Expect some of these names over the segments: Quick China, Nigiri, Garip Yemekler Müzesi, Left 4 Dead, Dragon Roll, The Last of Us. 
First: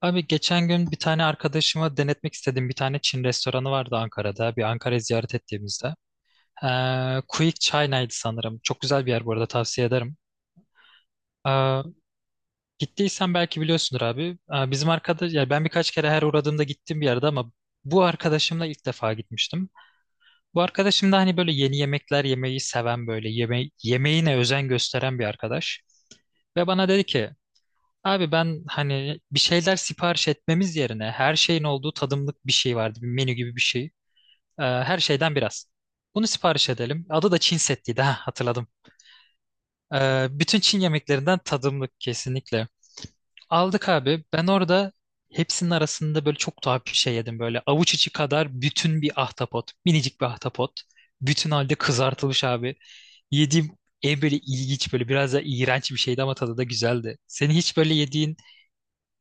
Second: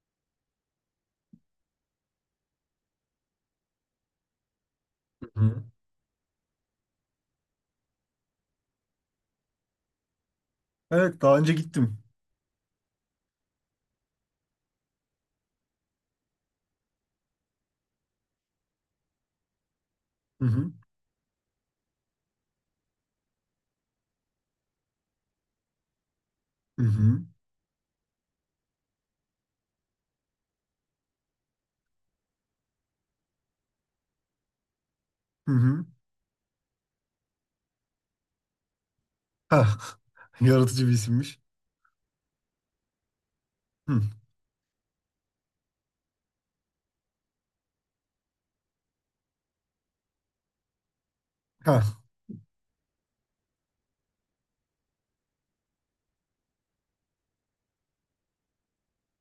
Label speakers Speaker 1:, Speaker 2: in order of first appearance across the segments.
Speaker 1: Abi geçen gün bir tane arkadaşıma denetmek istediğim bir tane Çin restoranı vardı Ankara'da. Bir Ankara'yı ziyaret
Speaker 2: Hı.
Speaker 1: ettiğimizde. Quick China'ydı sanırım. Çok güzel bir yer, bu arada tavsiye ederim.
Speaker 2: Evet, daha önce
Speaker 1: Ee,
Speaker 2: gittim.
Speaker 1: Gittiysen belki biliyorsundur abi. Bizim arkadaş, yani ben birkaç kere her uğradığımda gittiğim bir yerde ama bu arkadaşımla ilk defa gitmiştim.
Speaker 2: Hı
Speaker 1: Bu
Speaker 2: hı.
Speaker 1: arkadaşım da hani böyle yeni yemekler yemeyi seven, böyle yemeğine özen gösteren bir arkadaş. Ve
Speaker 2: Hı
Speaker 1: bana dedi
Speaker 2: hı.
Speaker 1: ki, abi ben hani bir şeyler sipariş etmemiz yerine her şeyin olduğu tadımlık bir şey vardı. Bir menü gibi bir şey. Her şeyden
Speaker 2: Hı
Speaker 1: biraz.
Speaker 2: hı.
Speaker 1: Bunu sipariş edelim. Adı da Çin settiydi. Ha, hatırladım.
Speaker 2: Hah.
Speaker 1: Bütün Çin
Speaker 2: Yaratıcı bir
Speaker 1: yemeklerinden
Speaker 2: isimmiş.
Speaker 1: tadımlık, kesinlikle. Aldık
Speaker 2: Hı.
Speaker 1: abi. Ben orada hepsinin arasında böyle çok tuhaf bir şey yedim. Böyle avuç içi kadar bütün bir ahtapot. Minicik bir ahtapot. Bütün halde
Speaker 2: Hah.
Speaker 1: kızartılmış abi. Yediğim en böyle ilginç, böyle biraz da iğrenç bir şeydi ama tadı da güzeldi. Senin hiç böyle yediğin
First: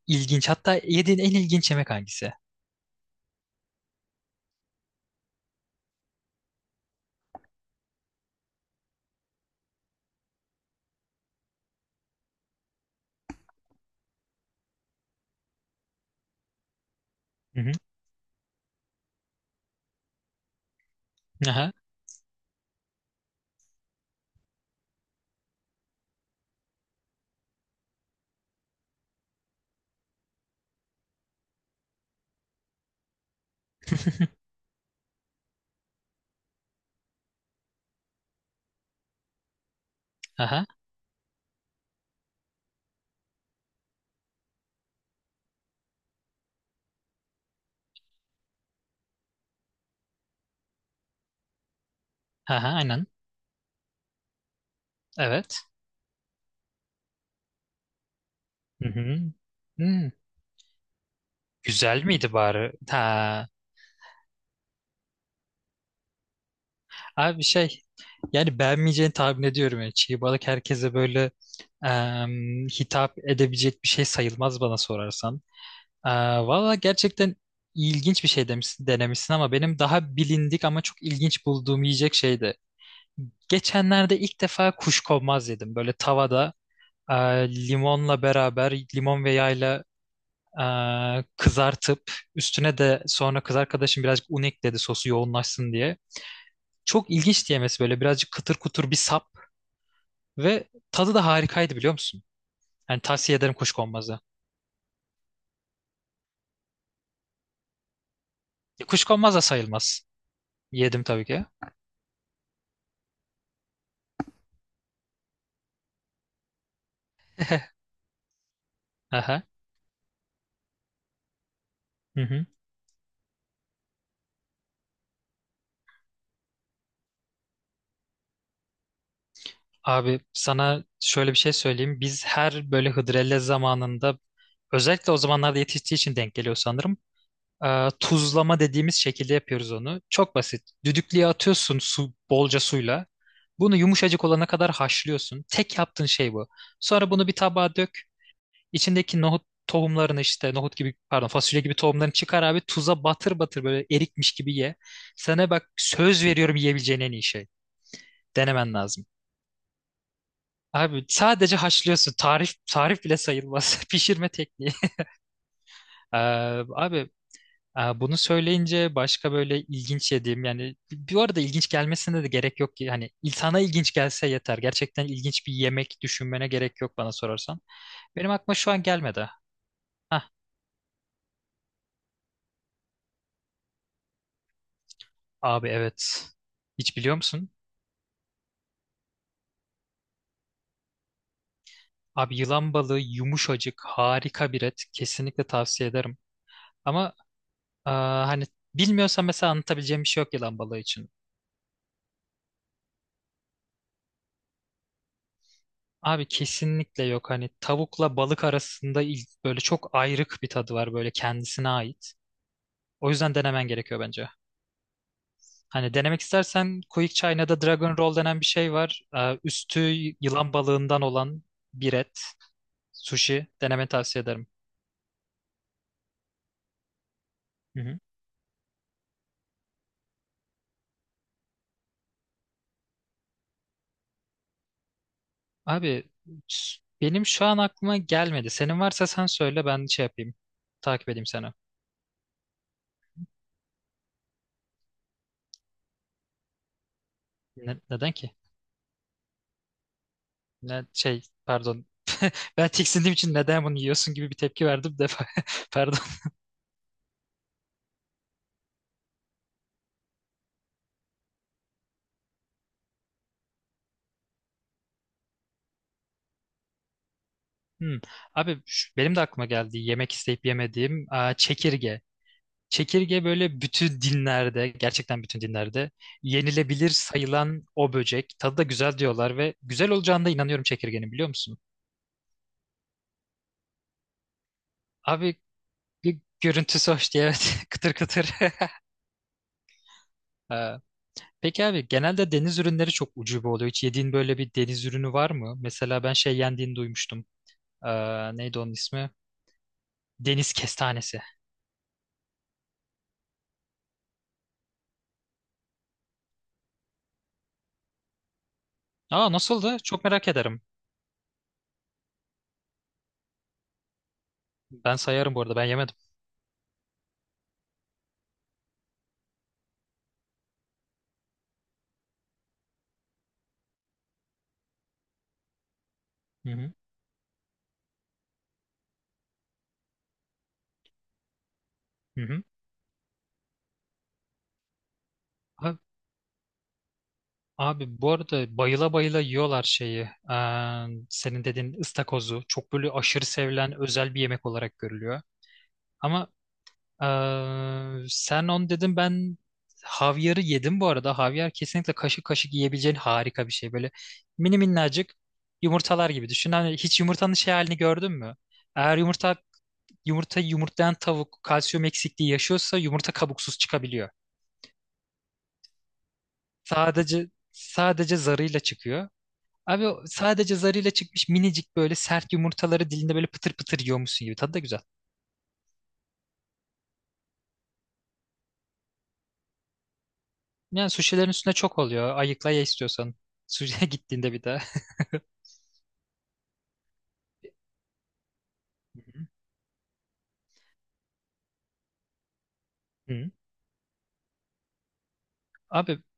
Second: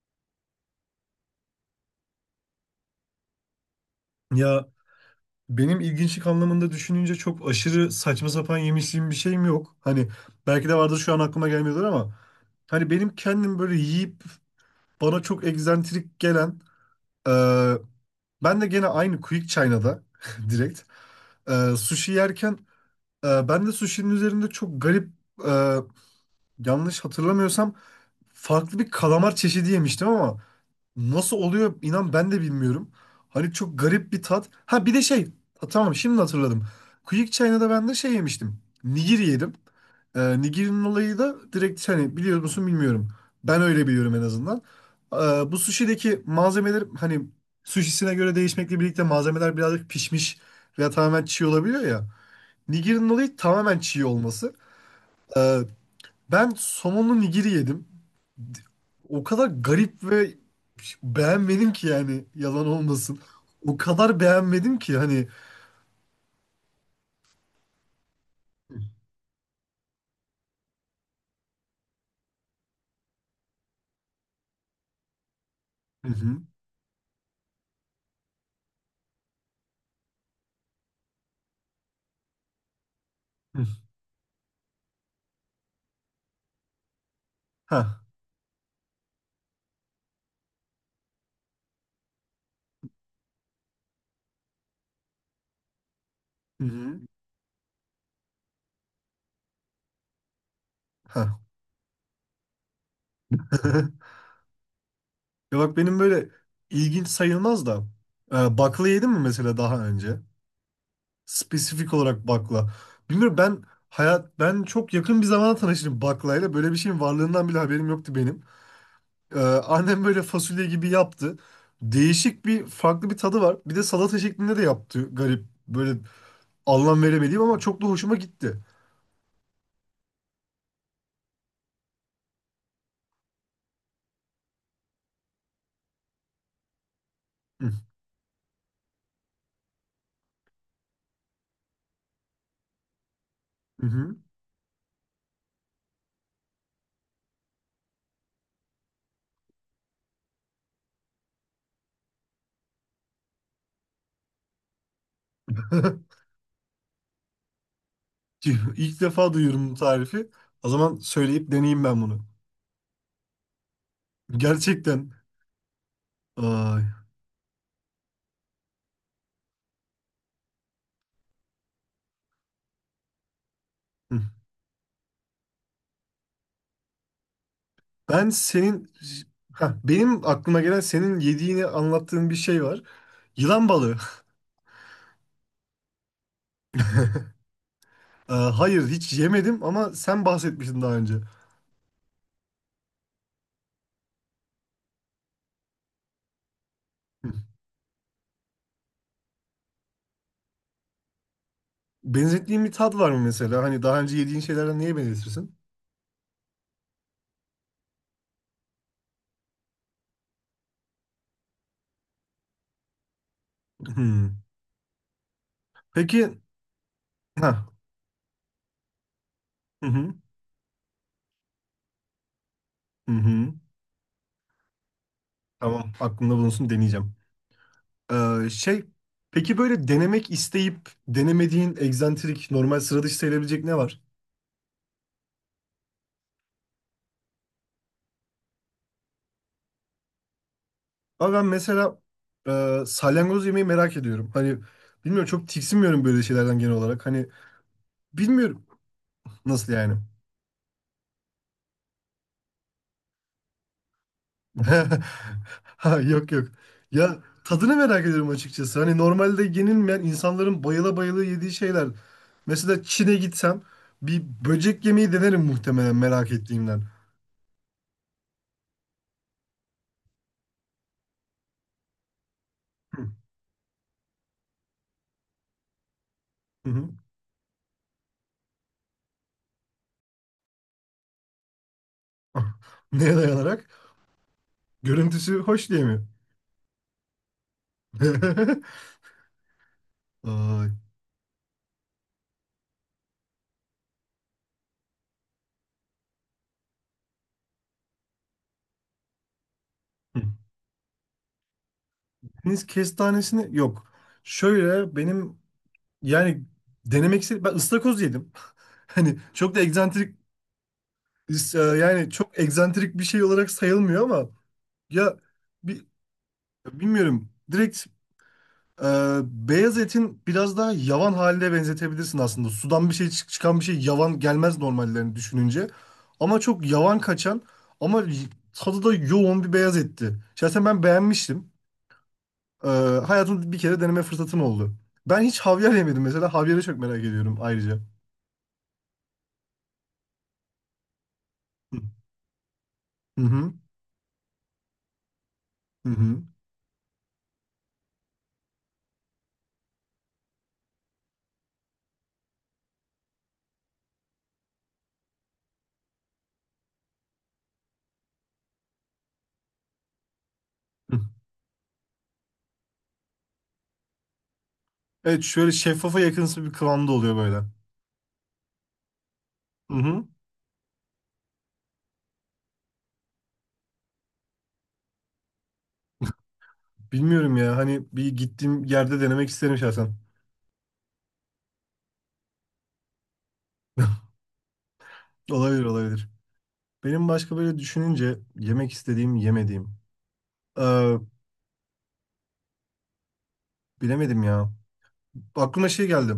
Speaker 1: İlginç. Hatta yediğin en ilginç yemek hangisi?
Speaker 2: Ya, benim ilginçlik anlamında düşününce çok aşırı saçma sapan yemişliğim bir şeyim yok. Hani belki de vardır şu an aklıma gelmiyordur ama hani benim kendim böyle yiyip bana çok egzantrik gelen, e,
Speaker 1: Hı hı.
Speaker 2: ben de gene aynı Quick China'da direkt,
Speaker 1: Aha.
Speaker 2: sushi yerken, ben de sushi'nin üzerinde çok garip, yanlış hatırlamıyorsam farklı bir kalamar çeşidi yemiştim ama nasıl oluyor inan ben de bilmiyorum. Hani çok garip bir tat. Ha, bir de şey. Ha, tamam şimdi hatırladım. Quick China'da ben de şey yemiştim. Nigiri yedim.
Speaker 1: Aha.
Speaker 2: Nigirinin olayı da direkt, hani biliyor musun bilmiyorum. Ben öyle biliyorum en azından. Ee, Bu sushi'deki malzemeler hani sushi'sine göre değişmekle birlikte malzemeler birazcık pişmiş veya tamamen çiğ olabiliyor ya.
Speaker 1: Aha. Aynen.
Speaker 2: Nigirinin olayı tamamen çiğ olması.
Speaker 1: Evet.
Speaker 2: Ee, Ben somonlu nigiri yedim.
Speaker 1: Hı hı.
Speaker 2: O kadar garip
Speaker 1: Hmm.
Speaker 2: ve beğenmedim ki,
Speaker 1: Güzel
Speaker 2: yani
Speaker 1: miydi
Speaker 2: yalan
Speaker 1: bari?
Speaker 2: olmasın.
Speaker 1: Ha.
Speaker 2: O kadar beğenmedim ki hani.
Speaker 1: Abi şey, yani beğenmeyeceğini tahmin ediyorum. Yani çiğ balık herkese böyle hitap edebilecek bir şey sayılmaz, bana sorarsan.
Speaker 2: Hı
Speaker 1: E,
Speaker 2: hı.
Speaker 1: Valla gerçekten ilginç bir şey demişsin, denemişsin ama benim daha bilindik ama çok ilginç bulduğum yiyecek şeydi.
Speaker 2: Hı.
Speaker 1: Geçenlerde ilk defa kuşkonmaz yedim. Böyle tavada,
Speaker 2: Ha.
Speaker 1: limonla beraber, limon ve yağla e, kızartıp üstüne de sonra kız arkadaşım birazcık un ekledi, sosu yoğunlaşsın diye.
Speaker 2: Hı hı.
Speaker 1: Çok ilginç diyemesi, böyle birazcık kıtır kutur bir sap ve tadı da
Speaker 2: Ha.
Speaker 1: harikaydı, biliyor musun? Yani tavsiye ederim kuşkonmazı.
Speaker 2: Ya bak, benim böyle ilginç sayılmaz da,
Speaker 1: E,
Speaker 2: bakla yedim mi
Speaker 1: kuşkonmaz da
Speaker 2: mesela daha
Speaker 1: sayılmaz.
Speaker 2: önce?
Speaker 1: Yedim tabii ki.
Speaker 2: Spesifik olarak bakla. Bilmiyorum ben, ben çok yakın bir zamana tanıştım baklayla. Böyle bir şeyin varlığından bile haberim yoktu benim.
Speaker 1: Aha.
Speaker 2: Annem böyle fasulye gibi yaptı.
Speaker 1: Hı
Speaker 2: Değişik
Speaker 1: hı.
Speaker 2: bir, farklı bir tadı var. Bir de salata şeklinde de yaptı. Garip, böyle anlam veremediğim ama çok da hoşuma gitti.
Speaker 1: Abi sana şöyle bir şey söyleyeyim. Biz her böyle hıdrellez zamanında, özellikle o zamanlarda yetiştiği için denk geliyor sanırım,
Speaker 2: Hı
Speaker 1: Tuzlama dediğimiz şekilde yapıyoruz onu. Çok basit. Düdüklüye atıyorsun su, bolca suyla. Bunu
Speaker 2: hı.
Speaker 1: yumuşacık olana kadar haşlıyorsun. Tek yaptığın şey bu. Sonra bunu bir tabağa dök. İçindeki nohut tohumlarını, işte nohut gibi, pardon fasulye gibi tohumlarını çıkar abi, tuza batır batır, böyle erikmiş gibi ye. Sana bak,
Speaker 2: Hı.
Speaker 1: söz veriyorum, yiyebileceğin en iyi şey. Denemen
Speaker 2: İlk
Speaker 1: lazım.
Speaker 2: defa duyuyorum bu tarifi. O zaman
Speaker 1: Abi
Speaker 2: söyleyip
Speaker 1: sadece
Speaker 2: deneyeyim ben
Speaker 1: haşlıyorsun.
Speaker 2: bunu.
Speaker 1: Tarif bile sayılmaz. Pişirme tekniği.
Speaker 2: Gerçekten.
Speaker 1: Ee,
Speaker 2: Ay.
Speaker 1: Abi, bunu söyleyince başka böyle ilginç yediğim, yani bu arada ilginç gelmesine de gerek yok ki, hani insana ilginç
Speaker 2: Hı.
Speaker 1: gelse yeter. Gerçekten ilginç bir yemek düşünmene gerek yok, bana sorarsan.
Speaker 2: Ben
Speaker 1: Benim aklıma şu an
Speaker 2: senin
Speaker 1: gelmedi.
Speaker 2: Heh,
Speaker 1: Hah,
Speaker 2: benim aklıma gelen senin yediğini anlattığın bir şey var. Yılan balığı.
Speaker 1: abi evet. Hiç biliyor musun?
Speaker 2: Hayır, hiç yemedim ama sen bahsetmiştin daha önce.
Speaker 1: Abi yılan balığı yumuşacık, harika bir et. Kesinlikle tavsiye ederim. Ama
Speaker 2: Hı.
Speaker 1: hani bilmiyorsan mesela anlatabileceğim bir şey yok yılan balığı için.
Speaker 2: Benzettiğin bir tat var mı mesela? Hani daha önce yediğin şeylerden neye benzetirsin?
Speaker 1: Abi kesinlikle yok, hani tavukla balık arasında böyle çok ayrık bir tadı var, böyle kendisine ait. O yüzden denemen gerekiyor bence.
Speaker 2: Hı.
Speaker 1: Hani denemek
Speaker 2: Peki.
Speaker 1: istersen Quick China'da
Speaker 2: Ha.
Speaker 1: Dragon Roll denen bir şey var. Üstü
Speaker 2: Hı hı.
Speaker 1: yılan balığından olan bir et.
Speaker 2: Hı
Speaker 1: Sushi
Speaker 2: hı.
Speaker 1: denemeni tavsiye ederim.
Speaker 2: Tamam, aklımda bulunsun, deneyeceğim.
Speaker 1: Hı hı.
Speaker 2: Ee, şey peki, böyle denemek isteyip denemediğin egzantrik, normal sıra dışı sayılabilecek ne var?
Speaker 1: Abi benim şu an aklıma gelmedi. Senin varsa sen söyle, ben şey yapayım. Takip edeyim
Speaker 2: Ama ben
Speaker 1: seni.
Speaker 2: mesela, salyangoz yemeği merak ediyorum. Hani bilmiyorum, çok tiksinmiyorum böyle şeylerden genel olarak. Hani
Speaker 1: Neden ki?
Speaker 2: bilmiyorum, nasıl yani.
Speaker 1: Ne şey, pardon. Ben tiksindiğim için neden bunu yiyorsun gibi bir tepki verdim defa. Pardon.
Speaker 2: Ha, yok yok. Ya, tadını merak ediyorum açıkçası. Hani normalde yenilmeyen, insanların bayıla bayıla yediği şeyler. Mesela Çin'e gitsem bir böcek yemeği denerim muhtemelen, merak ettiğimden.
Speaker 1: Hmm. Abi benim de aklıma geldi. Yemek isteyip yemediğim, aa, çekirge.
Speaker 2: Hı
Speaker 1: Çekirge böyle bütün dinlerde, gerçekten bütün dinlerde
Speaker 2: hı.
Speaker 1: yenilebilir sayılan o böcek. Tadı da güzel diyorlar ve güzel olacağına da inanıyorum çekirgenin, biliyor musun?
Speaker 2: Neye dayanarak? Görüntüsü
Speaker 1: Abi
Speaker 2: hoş diye mi?
Speaker 1: görüntüsü hoş diye, evet, kıtır kıtır.
Speaker 2: Ay.
Speaker 1: Ee, Peki abi, genelde deniz ürünleri çok ucube oluyor. Hiç yediğin böyle bir deniz ürünü var mı? Mesela ben şey yendiğini duymuştum. Neydi onun ismi? Deniz kestanesi.
Speaker 2: Deniz kestanesini yok. Şöyle benim, yani denemek istedim. Ben ıstakoz yedim. Hani
Speaker 1: Aa,
Speaker 2: çok da
Speaker 1: nasıldı? Çok
Speaker 2: egzantrik,
Speaker 1: merak ederim.
Speaker 2: yani çok egzantrik bir şey olarak sayılmıyor ama
Speaker 1: Ben
Speaker 2: ya,
Speaker 1: sayarım bu arada, ben
Speaker 2: bi-
Speaker 1: yemedim.
Speaker 2: bilmiyorum. Direkt beyaz etin biraz daha yavan haline benzetebilirsin aslında. Sudan bir şey çıkan bir şey yavan gelmez normallerini düşününce. Ama
Speaker 1: Hı
Speaker 2: çok
Speaker 1: hı.
Speaker 2: yavan kaçan ama tadı da yoğun bir beyaz etti. Şahsen ben beğenmiştim.
Speaker 1: Hı
Speaker 2: Ee, Hayatımda bir kere deneme fırsatım oldu. Ben hiç havyar
Speaker 1: hı.
Speaker 2: yemedim mesela. Havyarı çok merak ediyorum ayrıca.
Speaker 1: Abi bu arada bayıla bayıla yiyorlar şeyi. Senin dediğin ıstakozu. Çok böyle
Speaker 2: Hı hı
Speaker 1: aşırı
Speaker 2: hı.
Speaker 1: sevilen özel bir yemek olarak görülüyor.
Speaker 2: Hı
Speaker 1: Ama sen onu dedin, ben havyarı yedim bu arada. Havyar kesinlikle kaşık kaşık yiyebileceğin harika bir şey. Böyle mini minnacık yumurtalar gibi düşün. Hani hiç yumurtanın şey halini gördün mü? Eğer yumurta yumurtlayan
Speaker 2: hı.
Speaker 1: tavuk kalsiyum eksikliği yaşıyorsa yumurta kabuksuz çıkabiliyor.
Speaker 2: Evet, şöyle şeffafa yakınsı bir kıvamda oluyor böyle.
Speaker 1: Sadece zarıyla çıkıyor.
Speaker 2: Hı
Speaker 1: Abi o
Speaker 2: hı.
Speaker 1: sadece zarıyla çıkmış minicik böyle sert yumurtaları dilinde böyle pıtır pıtır yiyormuşsun gibi. Tadı da güzel.
Speaker 2: Bilmiyorum ya, hani bir gittiğim yerde denemek isterim şahsen.
Speaker 1: Yani suşilerin üstüne çok oluyor. Ayıkla ye istiyorsan. Suşiye gittiğinde bir daha.
Speaker 2: Olabilir, olabilir. Benim başka böyle düşününce yemek istediğim, yemediğim. Ee,
Speaker 1: Hı.
Speaker 2: Bilemedim ya. Aklıma şey
Speaker 1: Abi
Speaker 2: geldi.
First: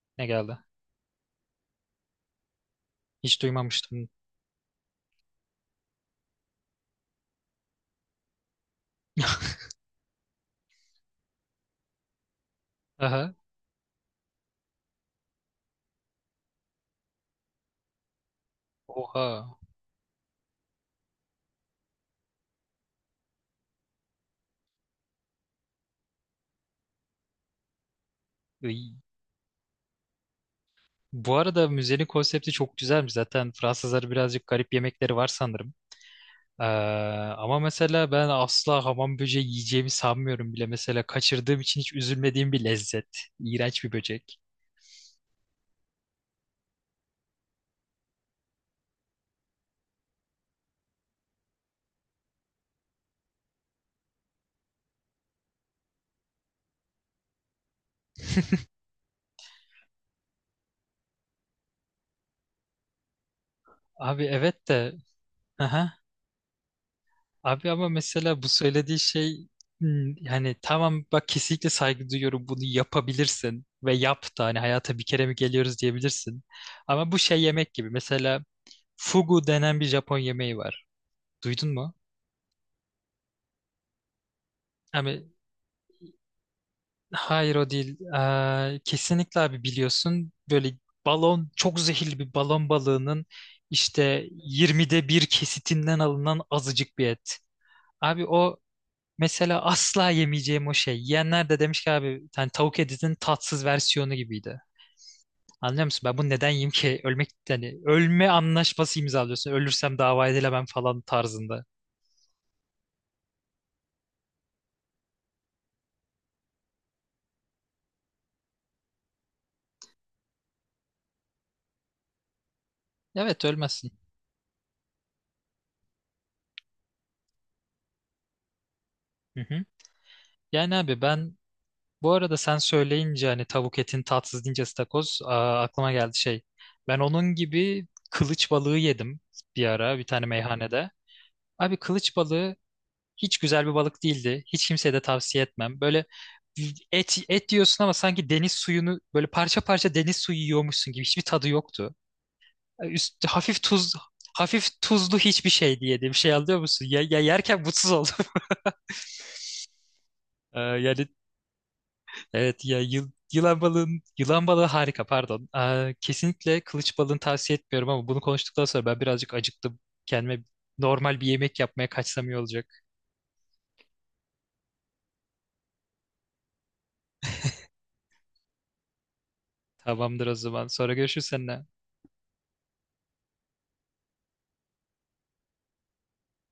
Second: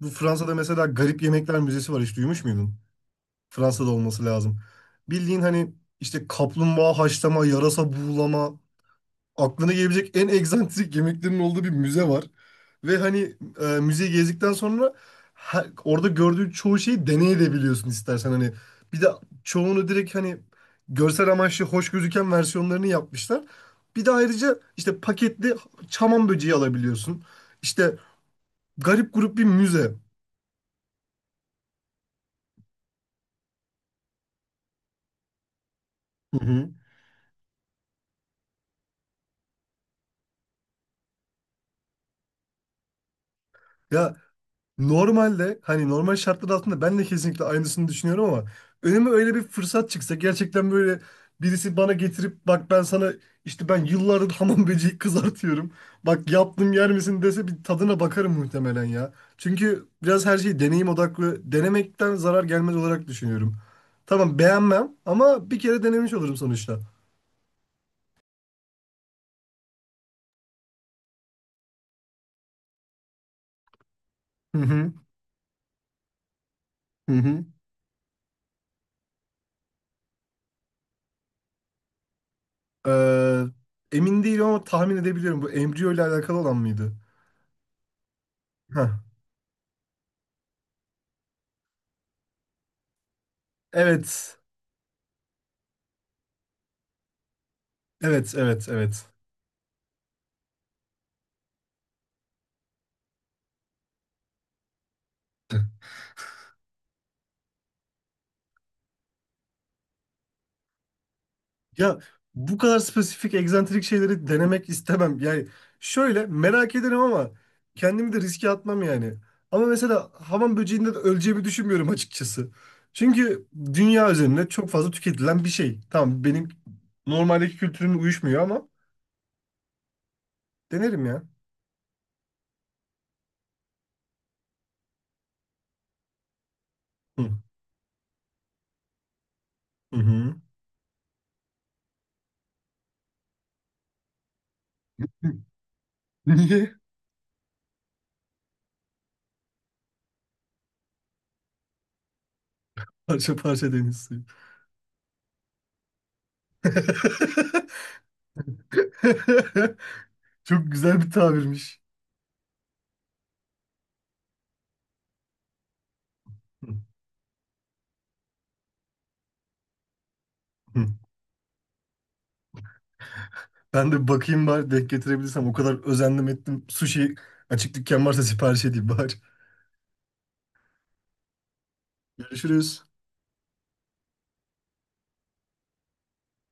Speaker 2: Bu
Speaker 1: ne
Speaker 2: Fransa'da
Speaker 1: geldi?
Speaker 2: mesela Garip Yemekler Müzesi var. Hiç duymuş muydun?
Speaker 1: Hiç
Speaker 2: Fransa'da
Speaker 1: duymamıştım.
Speaker 2: olması lazım. Bildiğin hani işte kaplumbağa haşlama, yarasa buğulama, aklına gelebilecek en egzantrik yemeklerin olduğu bir müze var. Ve
Speaker 1: Aha.
Speaker 2: hani, müzeyi gezdikten sonra orada gördüğün çoğu şeyi deneyebiliyorsun istersen hani. Bir de
Speaker 1: Oha.
Speaker 2: çoğunu direkt hani görsel amaçlı hoş gözüken versiyonlarını yapmışlar. Bir de ayrıca işte paketli çaman böceği alabiliyorsun. İşte
Speaker 1: Iy.
Speaker 2: garip grup bir müze.
Speaker 1: Bu arada müzenin konsepti çok güzelmiş. Zaten Fransızlar birazcık garip yemekleri var sanırım.
Speaker 2: Hı
Speaker 1: Ee,
Speaker 2: hı.
Speaker 1: Ama mesela ben asla hamam böceği yiyeceğimi sanmıyorum bile. Mesela kaçırdığım için hiç üzülmediğim bir lezzet. İğrenç bir
Speaker 2: Ya,
Speaker 1: böcek.
Speaker 2: normalde hani normal şartlar altında ben de kesinlikle aynısını düşünüyorum ama önüme öyle bir fırsat çıksa, gerçekten böyle birisi bana getirip, "Bak, ben sana işte ben yıllardır hamam böceği kızartıyorum. Bak yaptım, yer misin?" dese, bir tadına bakarım muhtemelen ya. Çünkü biraz her şeyi deneyim odaklı denemekten zarar gelmez olarak düşünüyorum.
Speaker 1: Abi
Speaker 2: Tamam,
Speaker 1: evet
Speaker 2: beğenmem
Speaker 1: de.
Speaker 2: ama bir kere
Speaker 1: Aha.
Speaker 2: denemiş olurum sonuçta.
Speaker 1: Abi ama mesela bu söylediği şey, hmm, yani tamam bak, kesinlikle saygı duyuyorum, bunu yapabilirsin ve yap da, hani
Speaker 2: Hı hı
Speaker 1: hayata bir kere mi geliyoruz diyebilirsin. Ama
Speaker 2: hı
Speaker 1: bu şey
Speaker 2: hı.
Speaker 1: yemek gibi, mesela fugu denen bir Japon yemeği var. Duydun mu?
Speaker 2: Emin değilim ama tahmin
Speaker 1: Abi
Speaker 2: edebiliyorum, bu embriyo ile alakalı olan mıydı?
Speaker 1: hayır, o değil.
Speaker 2: Heh.
Speaker 1: Kesinlikle abi, biliyorsun böyle çok zehirli bir balon balığının işte
Speaker 2: Evet.
Speaker 1: 20'de bir kesitinden alınan azıcık bir et. Abi
Speaker 2: Evet,
Speaker 1: o
Speaker 2: evet, evet.
Speaker 1: mesela asla yemeyeceğim, o şey. Yiyenler de demiş ki, abi hani tavuk etinin tatsız versiyonu gibiydi. Anlıyor musun? Ben bunu neden yiyeyim ki? Ölmek, yani ölme anlaşması imzalıyorsun. Ölürsem dava edilemem falan tarzında.
Speaker 2: Ya, bu kadar spesifik, egzantrik şeyleri denemek istemem. Yani şöyle merak ederim ama kendimi de riske atmam yani. Ama mesela hamam böceğinde de öleceğimi düşünmüyorum açıkçası.
Speaker 1: Evet,
Speaker 2: Çünkü
Speaker 1: ölmezsin.
Speaker 2: dünya üzerinde çok fazla tüketilen bir şey. Tamam, benim normaldeki kültürüm uyuşmuyor ama
Speaker 1: Hı hı. Yani abi,
Speaker 2: denerim ya.
Speaker 1: ben bu arada sen söyleyince hani tavuk etin tatsız deyince istakoz aa, aklıma geldi şey. Ben
Speaker 2: Hı
Speaker 1: onun gibi kılıç balığı yedim bir
Speaker 2: hı.
Speaker 1: ara bir tane
Speaker 2: Hı.
Speaker 1: meyhanede. Abi kılıç balığı hiç güzel bir balık değildi. Hiç kimseye de tavsiye etmem. Böyle
Speaker 2: Niye?
Speaker 1: et et diyorsun ama sanki deniz suyunu böyle parça parça deniz suyu yiyormuşsun gibi hiçbir tadı yoktu.
Speaker 2: Parça
Speaker 1: Hafif
Speaker 2: parça deniz suyu.
Speaker 1: hafif tuzlu hiçbir şey diye bir şey, anlıyor musun? Ya, ya yerken mutsuz oldum.
Speaker 2: Çok güzel
Speaker 1: Yani
Speaker 2: bir tabirmiş.
Speaker 1: evet, ya yılan yılan balığı harika, pardon. Kesinlikle
Speaker 2: Hı.
Speaker 1: kılıç balığını tavsiye etmiyorum ama bunu konuştuktan sonra ben birazcık acıktım. Kendime normal bir yemek yapmaya kaçsam iyi olacak.
Speaker 2: Ben de bakayım bari, denk getirebilirsem. O kadar özendim ettim. Sushi açık dükkan varsa sipariş edeyim bari.
Speaker 1: Tamamdır o zaman. Sonra görüşürüz seninle.
Speaker 2: Görüşürüz.